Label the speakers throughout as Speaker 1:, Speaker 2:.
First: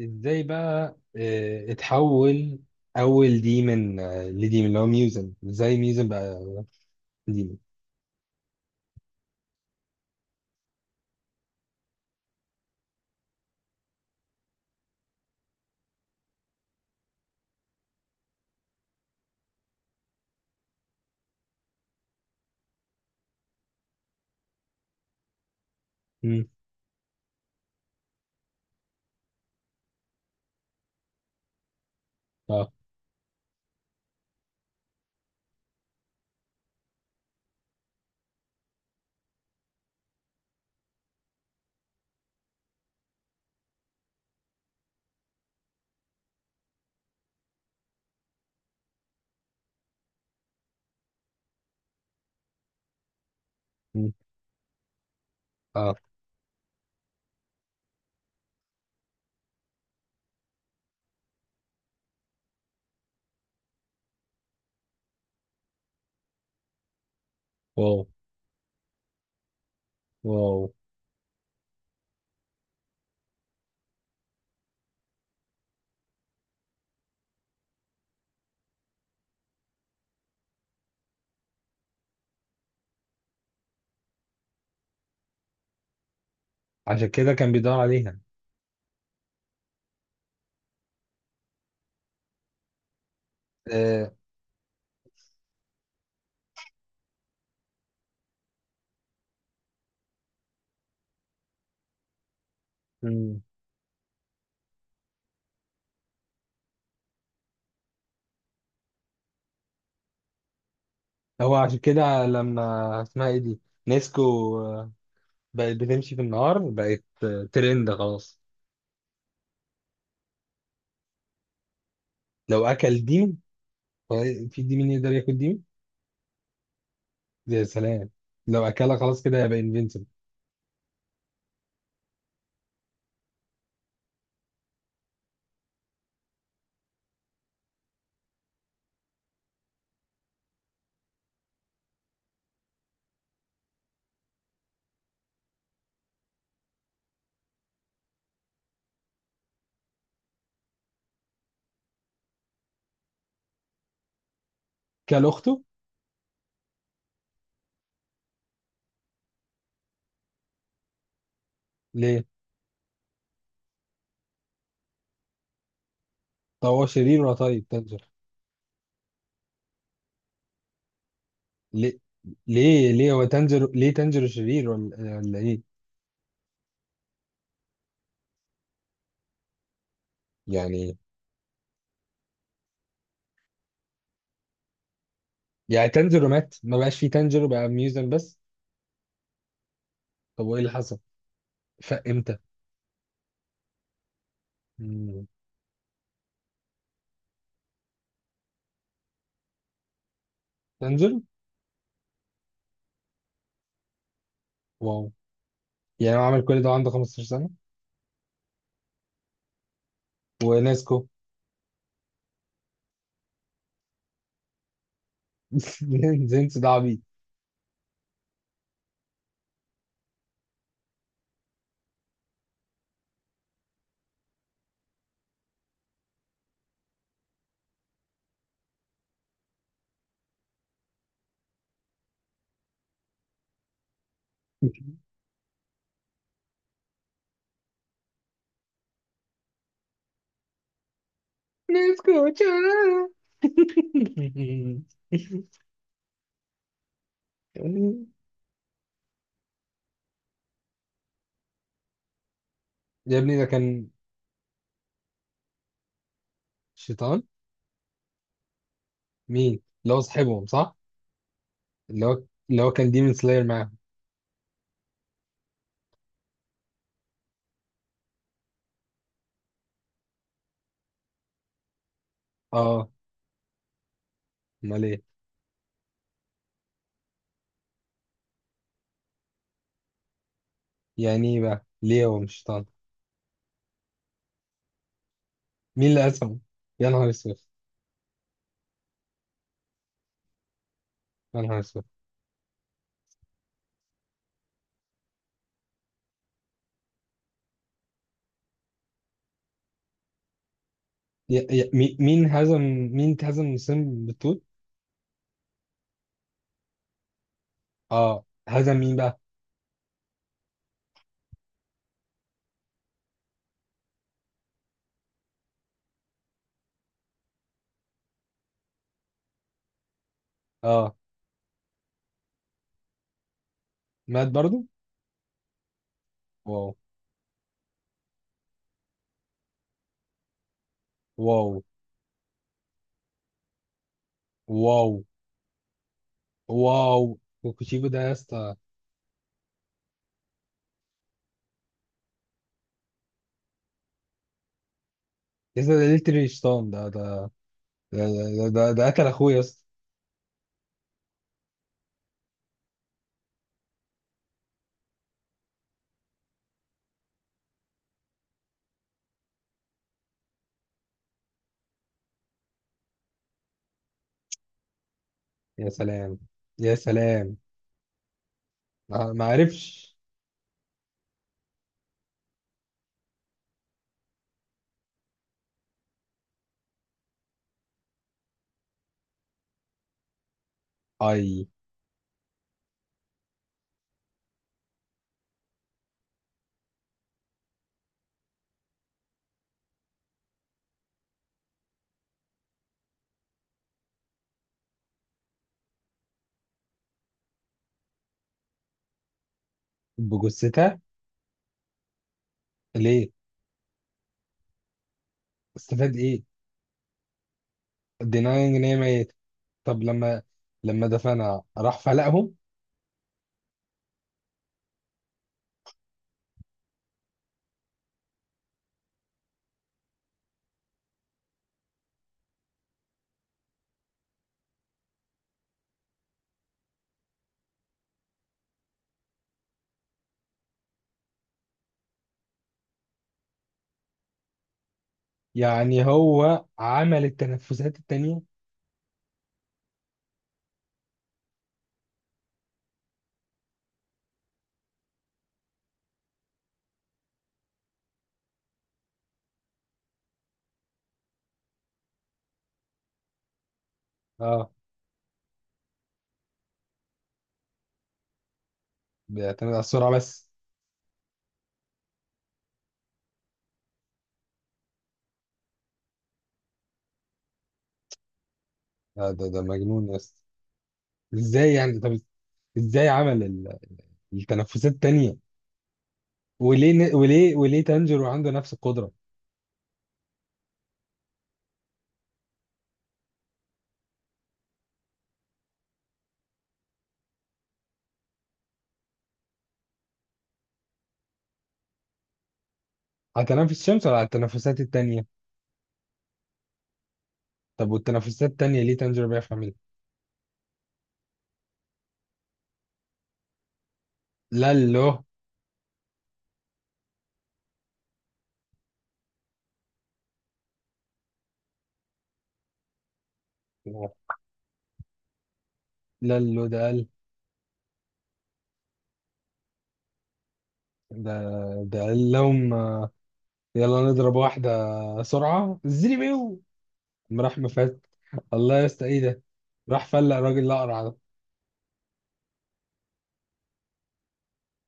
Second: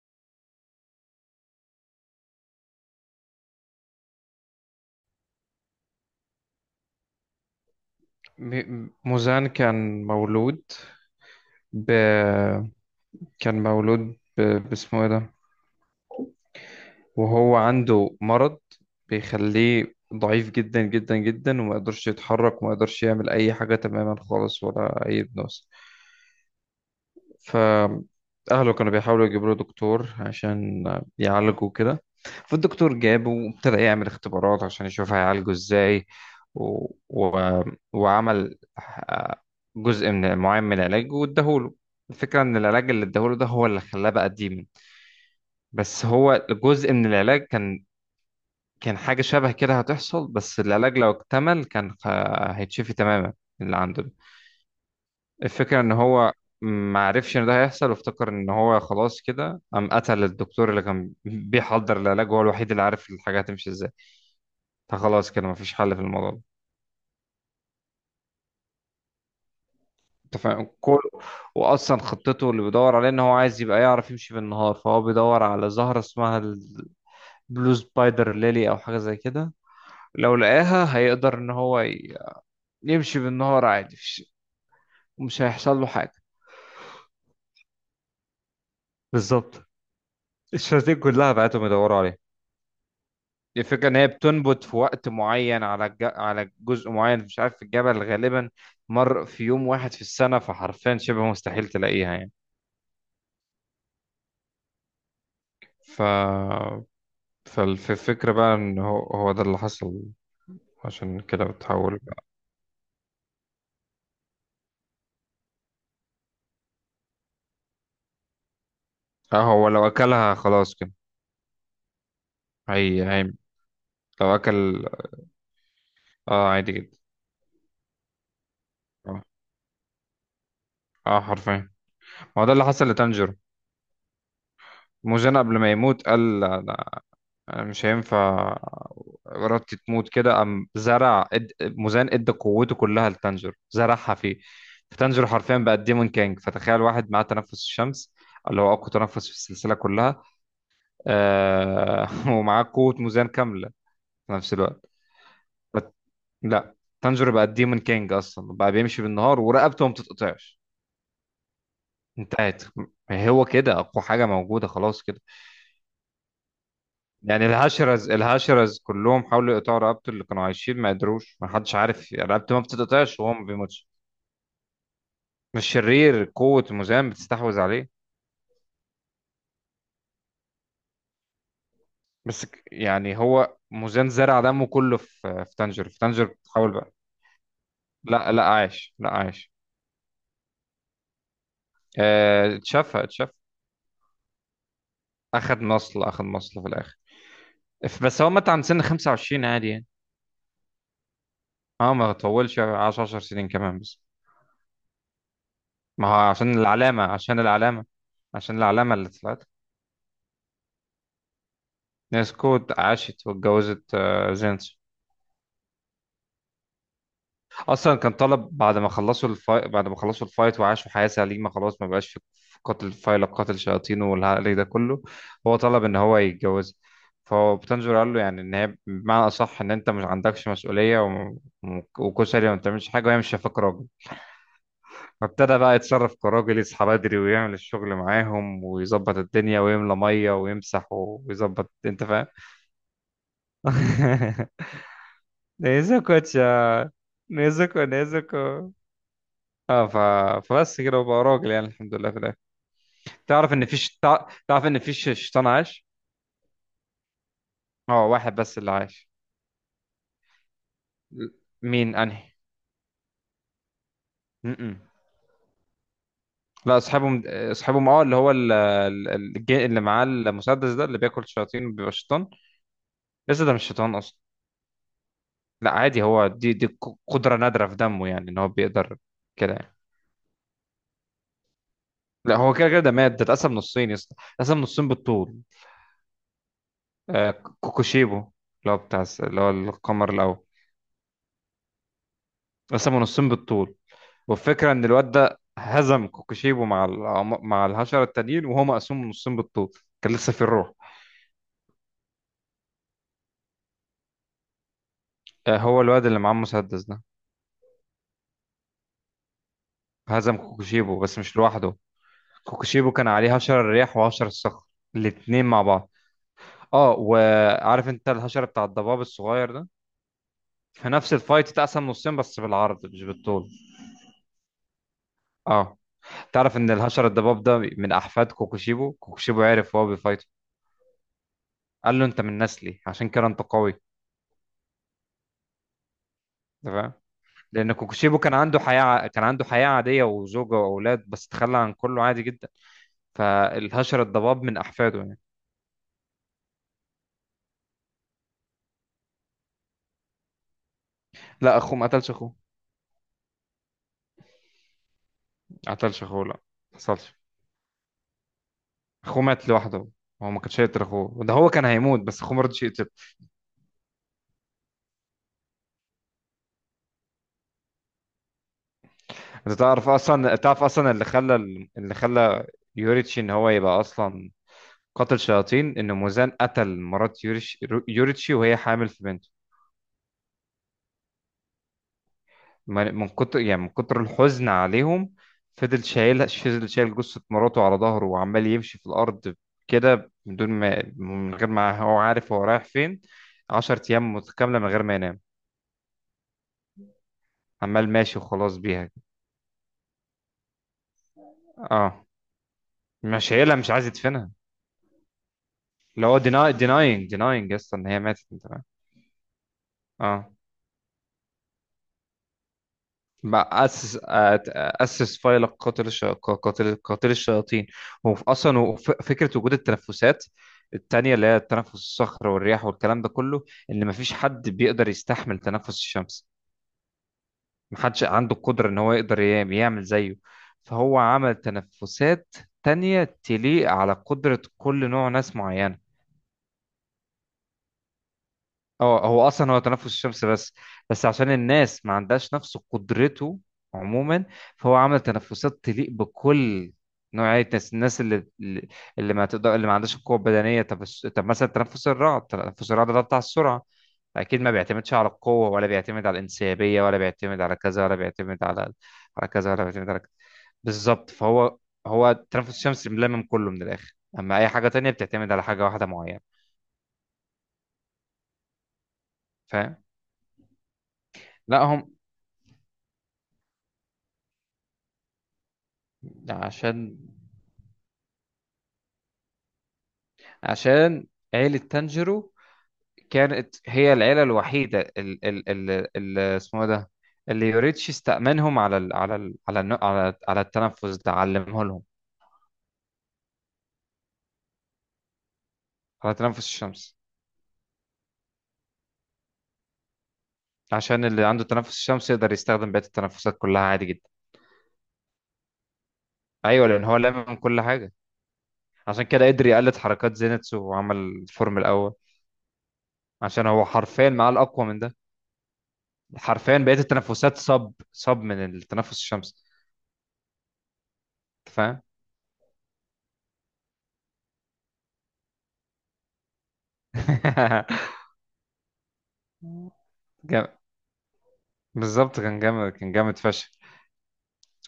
Speaker 1: ازاي بقى اتحول اول ديمن، لديمن اللي هو ميوزن. ازاي ميوزن بقى ديمن؟
Speaker 2: موزان كان مولود ب... كان مولود باسمه ايه ده، وهو عنده مرض بيخليه ضعيف جدا جدا جدا، وما يقدرش يتحرك وما يقدرش يعمل اي حاجة تماما خالص ولا اي بنوس.
Speaker 1: مم.
Speaker 2: فأهله كانوا بيحاولوا يجيبوا له دكتور عشان يعالجه كده.
Speaker 1: اه.
Speaker 2: فالدكتور جابه وابتدى يعمل اختبارات عشان يشوف هيعالجه ازاي. و... و... وعمل، جزء من معين من العلاج واداهوله. الفكرة ان العلاج اللي اداهوله ده هو اللي خلاه بقى ديمن. بس هو جزء من العلاج كان حاجة شبه كده هتحصل، بس العلاج لو اكتمل كان هيتشفي تماما اللي عنده ده.
Speaker 1: مم.
Speaker 2: الفكرة ان
Speaker 1: اه.
Speaker 2: هو ما عرفش ان ده هيحصل، وافتكر ان هو خلاص كده، قام قتل الدكتور اللي كان بيحضر العلاج. هو الوحيد اللي عارف الحاجة هتمشي ازاي. فخلاص كده مفيش حل في الموضوع ده.
Speaker 1: واو.
Speaker 2: انت
Speaker 1: واو.
Speaker 2: فاهم كل. واصلا خطته اللي بيدور عليه ان هو عايز يبقى يعرف يمشي بالنهار. فهو بيدور على زهرة اسمها البلو سبايدر ليلي او حاجة زي كده. لو لقاها هيقدر ان هو يمشي بالنهار عادي، مش هيحصل له حاجة.
Speaker 1: عشان كده كان بيدور عليها.
Speaker 2: بالظبط. الشياطين كلها بعتهم يدوروا عليها. الفكرة إن هي
Speaker 1: آه.
Speaker 2: بتنبت في وقت معين على على جزء معين، مش عارف في الجبل غالبا. مر في يوم واحد في السنة، فحرفيا شبه مستحيل تلاقيها يعني.
Speaker 1: مم.
Speaker 2: ف فالفكرة بقى إن هو، هو ده اللي حصل. عشان كده
Speaker 1: هو عشان
Speaker 2: بتحول بقى.
Speaker 1: كده لما اسمها ايه دي، نيسكو، آه، بقت بتمشي في النهار، بقت ترند خلاص.
Speaker 2: اه، هو لو أكلها خلاص كده.
Speaker 1: لو
Speaker 2: هي
Speaker 1: اكل
Speaker 2: هي
Speaker 1: ديمن هو؟
Speaker 2: لو
Speaker 1: في
Speaker 2: أكل.
Speaker 1: ديمن يقدر ياكل ديمن؟
Speaker 2: اه عادي جدا.
Speaker 1: يا سلام. لو اكلها خلاص
Speaker 2: اه،
Speaker 1: كده هيبقى انفينسيبل
Speaker 2: حرفيا. ما هو ده اللي حصل لتانجيرو. موزان قبل ما يموت قال لا، أنا مش هينفع ارادتي تموت كده، قام زرع، مزان ادى قوته كلها لتانجر، زرعها فيه. فتانجر حرفيا بقى ديمون كانج. فتخيل واحد معاه تنفس الشمس، اللي هو اقوى تنفس في السلسله كلها. ومعاه قوه مزان كامله في نفس الوقت.
Speaker 1: كل اخته.
Speaker 2: فت... لا، تانجر بقى ديمون كانج اصلا، بقى بيمشي بالنهار ورقبته ما بتتقطعش.
Speaker 1: ليه؟
Speaker 2: انتهت. هو كده اقوى حاجه موجوده خلاص كده.
Speaker 1: طب هو شرير ولا
Speaker 2: يعني
Speaker 1: طيب تنجر؟
Speaker 2: الهاشرز كلهم حاولوا يقطعوا رقبته اللي كانوا عايشين، ما قدروش. ما حدش
Speaker 1: ليه؟
Speaker 2: عارف يعني رقبته ما
Speaker 1: ليه
Speaker 2: بتتقطعش
Speaker 1: هو
Speaker 2: وهو ما
Speaker 1: تانجيرو؟
Speaker 2: بيموتش.
Speaker 1: ليه تانجيرو شرير ولا ايه
Speaker 2: مش شرير، قوة مuzan بتستحوذ عليه.
Speaker 1: يعني؟
Speaker 2: بس يعني هو مuzan زرع دمه كله في، في
Speaker 1: يعني
Speaker 2: تانجر في تانجر
Speaker 1: تانجيرو مات؟
Speaker 2: بتحاول
Speaker 1: ما
Speaker 2: بقى.
Speaker 1: بقاش فيه تانجيرو، بقى ميوزن
Speaker 2: لا،
Speaker 1: بس؟
Speaker 2: لا عايش، لا عايش.
Speaker 1: طب وايه اللي حصل؟ فاق امتى؟
Speaker 2: اتشفى.
Speaker 1: مم.
Speaker 2: اخد مصل في الاخر. بس هو مات عند سن 25 عادي يعني.
Speaker 1: تانجيرو؟
Speaker 2: اه، ما طولش، عاش 10 سنين كمان بس.
Speaker 1: واو.
Speaker 2: ما
Speaker 1: يعني هو
Speaker 2: هو
Speaker 1: عمل
Speaker 2: عشان
Speaker 1: كل ده وعنده
Speaker 2: العلامة،
Speaker 1: 15
Speaker 2: عشان
Speaker 1: سنة؟
Speaker 2: العلامة عشان العلامة اللي طلعت.
Speaker 1: وناسكو؟
Speaker 2: ناسكو عاشت واتجوزت جينز.
Speaker 1: زينس ده عبيط.
Speaker 2: اصلا كان طلب بعد ما خلصوا الفايت، وعاشوا حياة سليمة، خلاص ما بقاش في قتل فايلة، قتل شياطين والهري ده كله. هو طلب ان هو يتجوز. فهو بتنجر قال له يعني ان هي بمعنى اصح ان انت مش عندكش مسؤولية، وكشري ما بتعملش حاجة، وهي مش شايفاك راجل. فابتدى بقى يتصرف كراجل، يصحى بدري ويعمل الشغل معاهم، ويظبط الدنيا ويملى مية ويمسح ويظبط، انت
Speaker 1: ناسكو
Speaker 2: فاهم.
Speaker 1: تشارارا.
Speaker 2: ده نيزوكو، نيزوكو. اه فبس كده، وبقى راجل يعني، الحمد لله في الاخر.
Speaker 1: يا ابني ده
Speaker 2: تعرف ان
Speaker 1: كان
Speaker 2: فيش، تعرف ان فيش شيطان عاش.
Speaker 1: شيطان.
Speaker 2: اه، واحد بس اللي عاش.
Speaker 1: مين اللي هو صاحبهم صح؟
Speaker 2: ل- مين
Speaker 1: اللي هو،
Speaker 2: انهي؟
Speaker 1: اللي هو كان ديمون سلاير معاهم.
Speaker 2: م-م. لا، اصحابهم، اصحابهم، اه اللي هو اللي معاه المسدس ده، اللي بياكل شياطين وبيبقى شيطان.
Speaker 1: اه.
Speaker 2: لسه ده مش شيطان اصلا.
Speaker 1: امال ايه؟
Speaker 2: لا عادي، هو دي قدرة نادرة في دمه، يعني ان هو بيقدر كده يعني.
Speaker 1: يعني ايه بقى، ليه هو مش
Speaker 2: لا، هو
Speaker 1: شيطان؟
Speaker 2: كده كده، ده مات، ده اتقسم نصين يا اسطى. اتقسم نصين بالطول.
Speaker 1: مين اللي هزمه؟ يا نهار اسود.
Speaker 2: كوكوشيبو، اللي هو بتاع اللي هو القمر الاول.
Speaker 1: يا نهار اسود.
Speaker 2: قسموا نصين بالطول. والفكره ان الواد ده هزم كوكوشيبو مع مع الحشره التانيين، وهو مقسوم نصين بالطول، كان لسه في الروح.
Speaker 1: مين هزم؟ مين هزم وسام بالطول؟
Speaker 2: هو الواد اللي معاه المسدس ده.
Speaker 1: اه، هزم مين بقى؟
Speaker 2: هزم كوكوشيبو بس مش لوحده. كوكوشيبو كان عليه هشر الرياح وهشر الصخر، الاتنين مع بعض. اه، وعارف انت الهشر بتاع الضباب الصغير ده؟ في
Speaker 1: اه.
Speaker 2: نفس الفايت اتقسم نصين بس بالعرض مش بالطول.
Speaker 1: مات برضو؟
Speaker 2: اه. تعرف ان
Speaker 1: واو.
Speaker 2: الهشر الضباب ده من احفاد كوكوشيبو؟ كوكوشيبو عرف وهو بيفايته،
Speaker 1: واو.
Speaker 2: قال له انت من نسلي، عشان كده انت قوي.
Speaker 1: واو.
Speaker 2: أنت فاهم.
Speaker 1: واو
Speaker 2: لان
Speaker 1: وكوتشيجو ده يا
Speaker 2: كوكوشيبو كان
Speaker 1: اسطى.
Speaker 2: عنده حياه، كان عنده حياه عاديه وزوجه واولاد، بس تخلى عن كله عادي جدا. فالهشر الضباب من احفاده يعني.
Speaker 1: يا اسطى ده ليتري شيطان. ده ده ده قتل اخويا يا اسطى.
Speaker 2: لا، اخوه ما قتلش اخوه، ما قتلش اخوه، لا، ما حصلش. اخوه مات لوحده. هو ما كانش يقتل اخوه، ده هو كان هيموت بس اخوه ما رضيش يقتل.
Speaker 1: يا سلام. يا سلام. ما
Speaker 2: انت تعرف
Speaker 1: عرفش.
Speaker 2: اصلا، تعرف اصلا اللي خلى، اللي خلى يوريتشي ان هو يبقى اصلا قاتل شياطين؟ ان موزان قتل مرات يوريتشي وهي حامل في بنته.
Speaker 1: اي.
Speaker 2: من كتر يعني من كتر الحزن عليهم، فضل شايل جثة مراته على ظهره، وعمال يمشي في الأرض كده من دون ما، من غير ما هو عارف هو رايح فين، عشر أيام متكاملة من غير ما ينام، عمال ماشي وخلاص بيها.
Speaker 1: بجثتها؟
Speaker 2: اه،
Speaker 1: ليه؟
Speaker 2: مش شايلها، مش عايز يدفنها.
Speaker 1: استفاد
Speaker 2: اللي هو
Speaker 1: ايه؟
Speaker 2: denying يا اسطى ان هي ماتت، انت
Speaker 1: denying.
Speaker 2: فاهم؟
Speaker 1: ان هي ميتة. طب لما،
Speaker 2: اه،
Speaker 1: لما دفنها راح فلقهم؟
Speaker 2: ما اسس، اسس فيلق قاتل الشياطين. هو اصلا هو فكره وجود التنفسات التانية، اللي هي تنفس الصخر والرياح والكلام ده كله، ان مفيش حد بيقدر يستحمل تنفس الشمس. محدش عنده القدره ان هو يقدر يعمل زيه. فهو عمل تنفسات تانية تليق على قدره كل نوع ناس معينه.
Speaker 1: يعني هو عمل التنفسات التانية؟
Speaker 2: اه، هو اصلا هو تنفس الشمس بس، بس عشان الناس ما عندهاش نفس قدرته عموما، فهو عمل تنفسات تليق بكل نوعية الناس، الناس اللي ما تقدر، اللي ما عندهاش القوة البدنية. طب طب مثلا تنفس الرعد، تنفس الرعد ده بتاع السرعة، أكيد
Speaker 1: اه.
Speaker 2: ما بيعتمدش على القوة ولا بيعتمد على الانسيابية ولا بيعتمد على كذا ولا بيعتمد على، على
Speaker 1: بيعتمد
Speaker 2: كذا
Speaker 1: على
Speaker 2: ولا بيعتمد
Speaker 1: السرعة
Speaker 2: على كذا.
Speaker 1: بس.
Speaker 2: بالظبط. فهو، هو التنفس الشمس ملمم كله من الآخر، أما أي حاجة تانية بتعتمد على حاجة واحدة معينة.
Speaker 1: آه، ده
Speaker 2: فاهم.
Speaker 1: مجنون يا اسطى. ازاي
Speaker 2: لا
Speaker 1: يعني؟
Speaker 2: هم،
Speaker 1: طب ازاي عمل التنفسات التانية؟
Speaker 2: عشان
Speaker 1: وليه تانجيرو عنده نفس القدرة؟
Speaker 2: عشان عيلة تانجيرو كانت هي العيلة الوحيدة، ال اسمه ده، اللي يوريتشي استأمنهم على ال على ال على على على التنفس ده، علمه لهم.
Speaker 1: على تنفس الشمس ولا على التنفسات التانية؟
Speaker 2: على تنفس الشمس.
Speaker 1: طب والتنفسات التانية ليه تانجيرو بيعرف يعملها؟
Speaker 2: عشان اللي عنده تنفس الشمس يقدر يستخدم بقية التنفسات كلها عادي جدا.
Speaker 1: لا له.
Speaker 2: ايوه، لان هو لامم كل حاجة، عشان كده قدر يقلد حركات زينتسو وعمل الفورم الاول، عشان هو حرفيا معاه الاقوى من ده.
Speaker 1: لا له ده
Speaker 2: حرفيا
Speaker 1: قال.
Speaker 2: بقية التنفسات صب من التنفس الشمس،
Speaker 1: ده
Speaker 2: انت
Speaker 1: ده
Speaker 2: فاهم.
Speaker 1: قال لهم يلا نضرب واحدة سرعة زري بيو، قام راح مفات. الله يا اسطى ايه ده، راح فلق راجل اقرع.
Speaker 2: بالظبط، كان جامد، كان جامد فشخ.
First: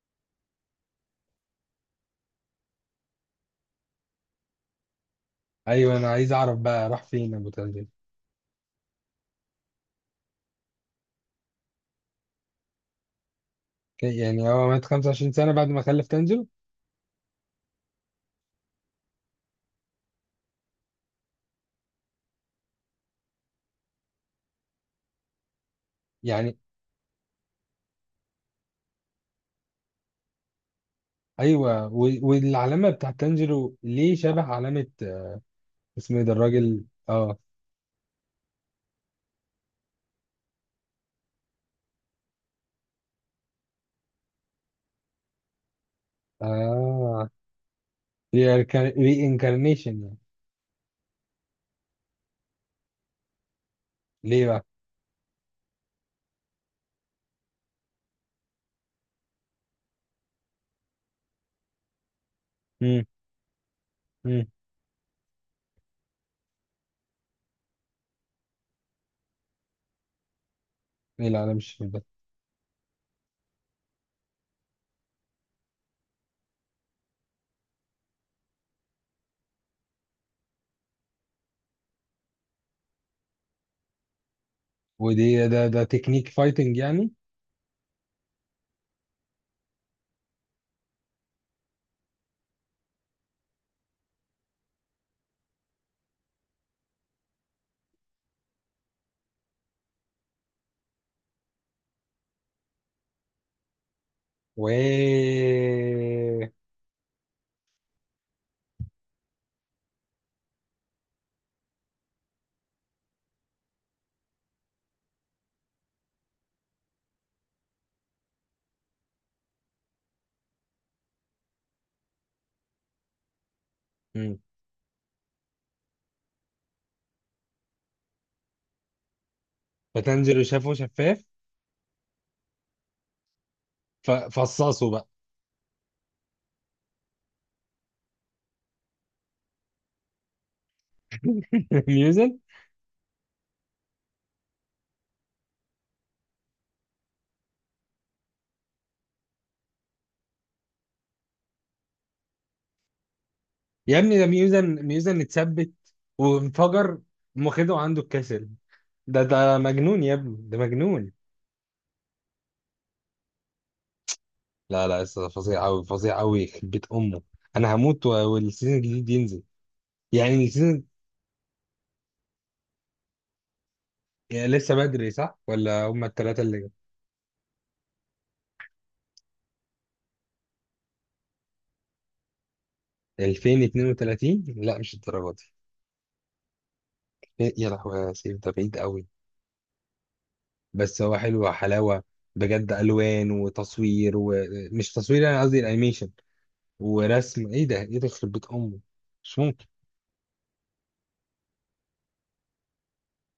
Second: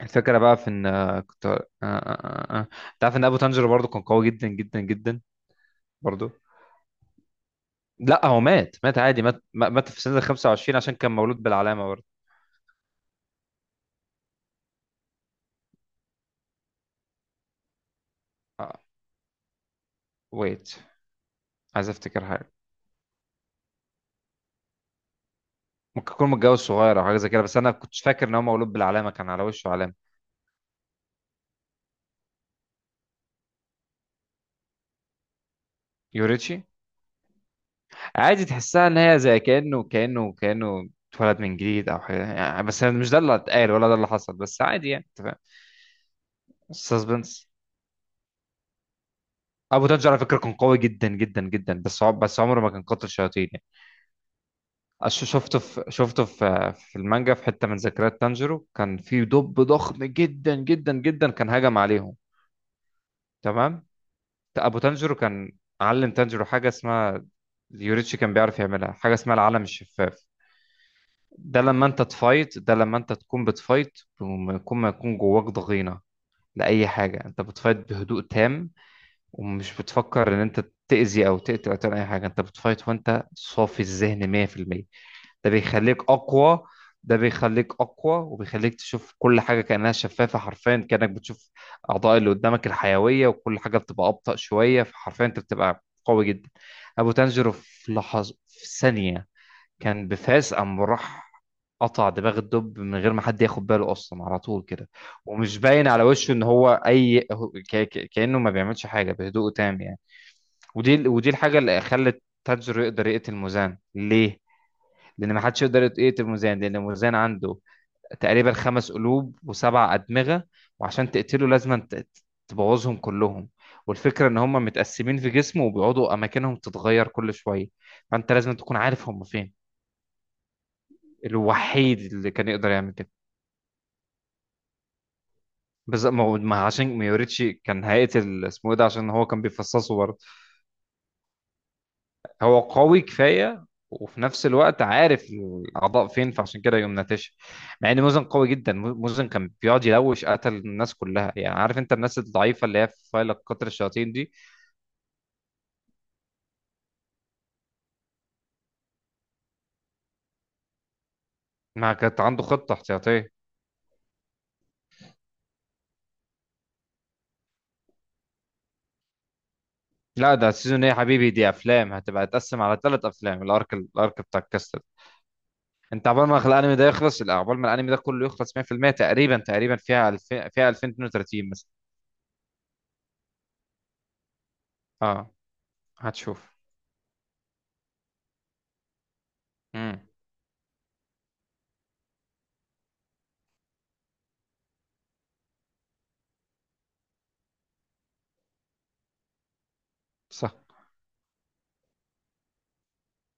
Speaker 2: الفكرة بقى في ان، كنت انت عارف ان ابو تانجيرو برضه كان قوي جدا جدا جدا؟
Speaker 1: ايوه، انا
Speaker 2: برضه
Speaker 1: عايز اعرف بقى راح فين ابو تنزل.
Speaker 2: لا، هو مات، مات عادي مات مات في سنة 25 عشان كان مولود بالعلامة برضه.
Speaker 1: يعني هو مات 25 سنه بعد ما خلف تنزله
Speaker 2: ويت، عايز افتكر حاجة. ممكن يكون
Speaker 1: يعني؟
Speaker 2: متجوز صغير او حاجة زي كده، بس انا كنت فاكر ان هو مولود بالعلامة، كان على وشه علامة.
Speaker 1: ايوه. والعلامه بتاعت تنزله ليه شبه علامه آه، اسمه ايه ده
Speaker 2: يوريتشي.
Speaker 1: الراجل؟ اه.
Speaker 2: عادي تحسها ان هي زي كأنه اتولد من جديد او حاجة يعني، بس مش ده اللي اتقال ولا ده اللي حصل، بس عادي يعني انت فاهم.
Speaker 1: اه.
Speaker 2: سسبنس.
Speaker 1: ري
Speaker 2: ابو
Speaker 1: انكارنيشن
Speaker 2: تنج
Speaker 1: يعني.
Speaker 2: على فكره كان قوي جدا جدا جدا، بس بس عمره ما كان قاتل شياطين يعني.
Speaker 1: ليه بقى؟
Speaker 2: شفته في في المانجا، في حته من ذكريات تانجيرو، كان في دب ضخم جدا جدا جدا كان هجم عليهم.
Speaker 1: امم.
Speaker 2: تمام.
Speaker 1: امم.
Speaker 2: ابو تانجيرو كان علم تانجيرو حاجه اسمها، يوريتشي كان بيعرف يعملها، حاجه اسمها العالم الشفاف.
Speaker 1: ايه؟ لا انا
Speaker 2: ده
Speaker 1: مش
Speaker 2: لما
Speaker 1: فاهم
Speaker 2: انت
Speaker 1: ده.
Speaker 2: تفايت، ده لما انت تكون بتفايت بما يكون، ما يكون جواك ضغينه لاي حاجه، انت بتفايت بهدوء تام ومش بتفكر ان انت تأذي او تقتل او تعمل اي حاجه. انت بتفايت وانت صافي الذهن 100%.
Speaker 1: ودي
Speaker 2: ده
Speaker 1: ده
Speaker 2: بيخليك
Speaker 1: تكنيك
Speaker 2: اقوى،
Speaker 1: فايتنج يعني؟
Speaker 2: ده بيخليك اقوى وبيخليك تشوف كل حاجه كانها شفافه، حرفيا كانك بتشوف اعضاء اللي قدامك الحيويه، وكل حاجه بتبقى ابطأ شويه، فحرفيا انت بتبقى قوي جدا. ابو تنجرو في لحظه، في ثانيه، كان بفاس قام راح قطع دماغ الدب من غير ما حد ياخد باله اصلا، على
Speaker 1: و
Speaker 2: طول كده. ومش باين على وشه ان هو اي كانه ما بيعملش حاجه، بهدوء تام يعني. ودي الحاجه اللي خلت تاجر يقدر يقتل موزان. ليه؟ لان ما حدش يقدر يقتل موزان، لان موزان عنده تقريبا خمس قلوب وسبع ادمغه. وعشان تقتله لازم تبوظهم كلهم. والفكره
Speaker 1: امم.
Speaker 2: ان هم متقسمين في جسمه، وبيقعدوا اماكنهم تتغير كل شويه. فانت لازم تكون عارف هم فين.
Speaker 1: فتنزله شافه شفاف
Speaker 2: الوحيد اللي كان يقدر يعمل كده.
Speaker 1: ففصصه بقى؟
Speaker 2: بس ما عشان ميوريتشي كان هيقتل اسمه ايه ده، عشان هو كان بيفصصه برضه.
Speaker 1: ميوزك.
Speaker 2: هو قوي كفايه، وفي نفس الوقت عارف الاعضاء فين، فعشان كده يقوم ناتش. مع ان موزن قوي جدا، موزن كان بيقعد يلوش قتل الناس كلها يعني، عارف انت الناس الضعيفه اللي هي في فايل قطر
Speaker 1: يا
Speaker 2: الشياطين
Speaker 1: ابني ده
Speaker 2: دي.
Speaker 1: ميوزن، ميوزن اتثبت وانفجر قام واخده عنده الكسل. ده مجنون يا ابني، ده مجنون.
Speaker 2: ما كانت عنده خطه احتياطيه.
Speaker 1: لا لسه فظيع قوي، فظيع قوي يخرب بيت امه. انا هموت والسيزون الجديد ينزل.
Speaker 2: لا،
Speaker 1: يعني
Speaker 2: ده
Speaker 1: السيزون؟
Speaker 2: السيزون ايه يا حبيبي؟ دي افلام هتبقى تقسم على ثلاث افلام، الارك، الارك بتاع
Speaker 1: يعني لسه
Speaker 2: الكاست.
Speaker 1: بدري صح ولا هم
Speaker 2: انت عقبال
Speaker 1: الثلاثه
Speaker 2: ما
Speaker 1: اللي
Speaker 2: الانمي ده يخلص، لا، عقبال ما الانمي ده كله يخلص 100%. تقريبا، تقريبا فيها 2000، فيها 2032 مثلا.
Speaker 1: جايين 2032؟ لا مش
Speaker 2: اه،
Speaker 1: الدرجه دي.
Speaker 2: هتشوف.
Speaker 1: إيه، يا لهوي يا سيف ده بعيد قوي.
Speaker 2: امم.
Speaker 1: بس هو حلو حلاوه بجد، الوان وتصوير، ومش تصوير، انا قصدي الانيميشن ورسم، ايه ده، ايه ده يخرب بيت امه، مش ممكن.
Speaker 2: صح.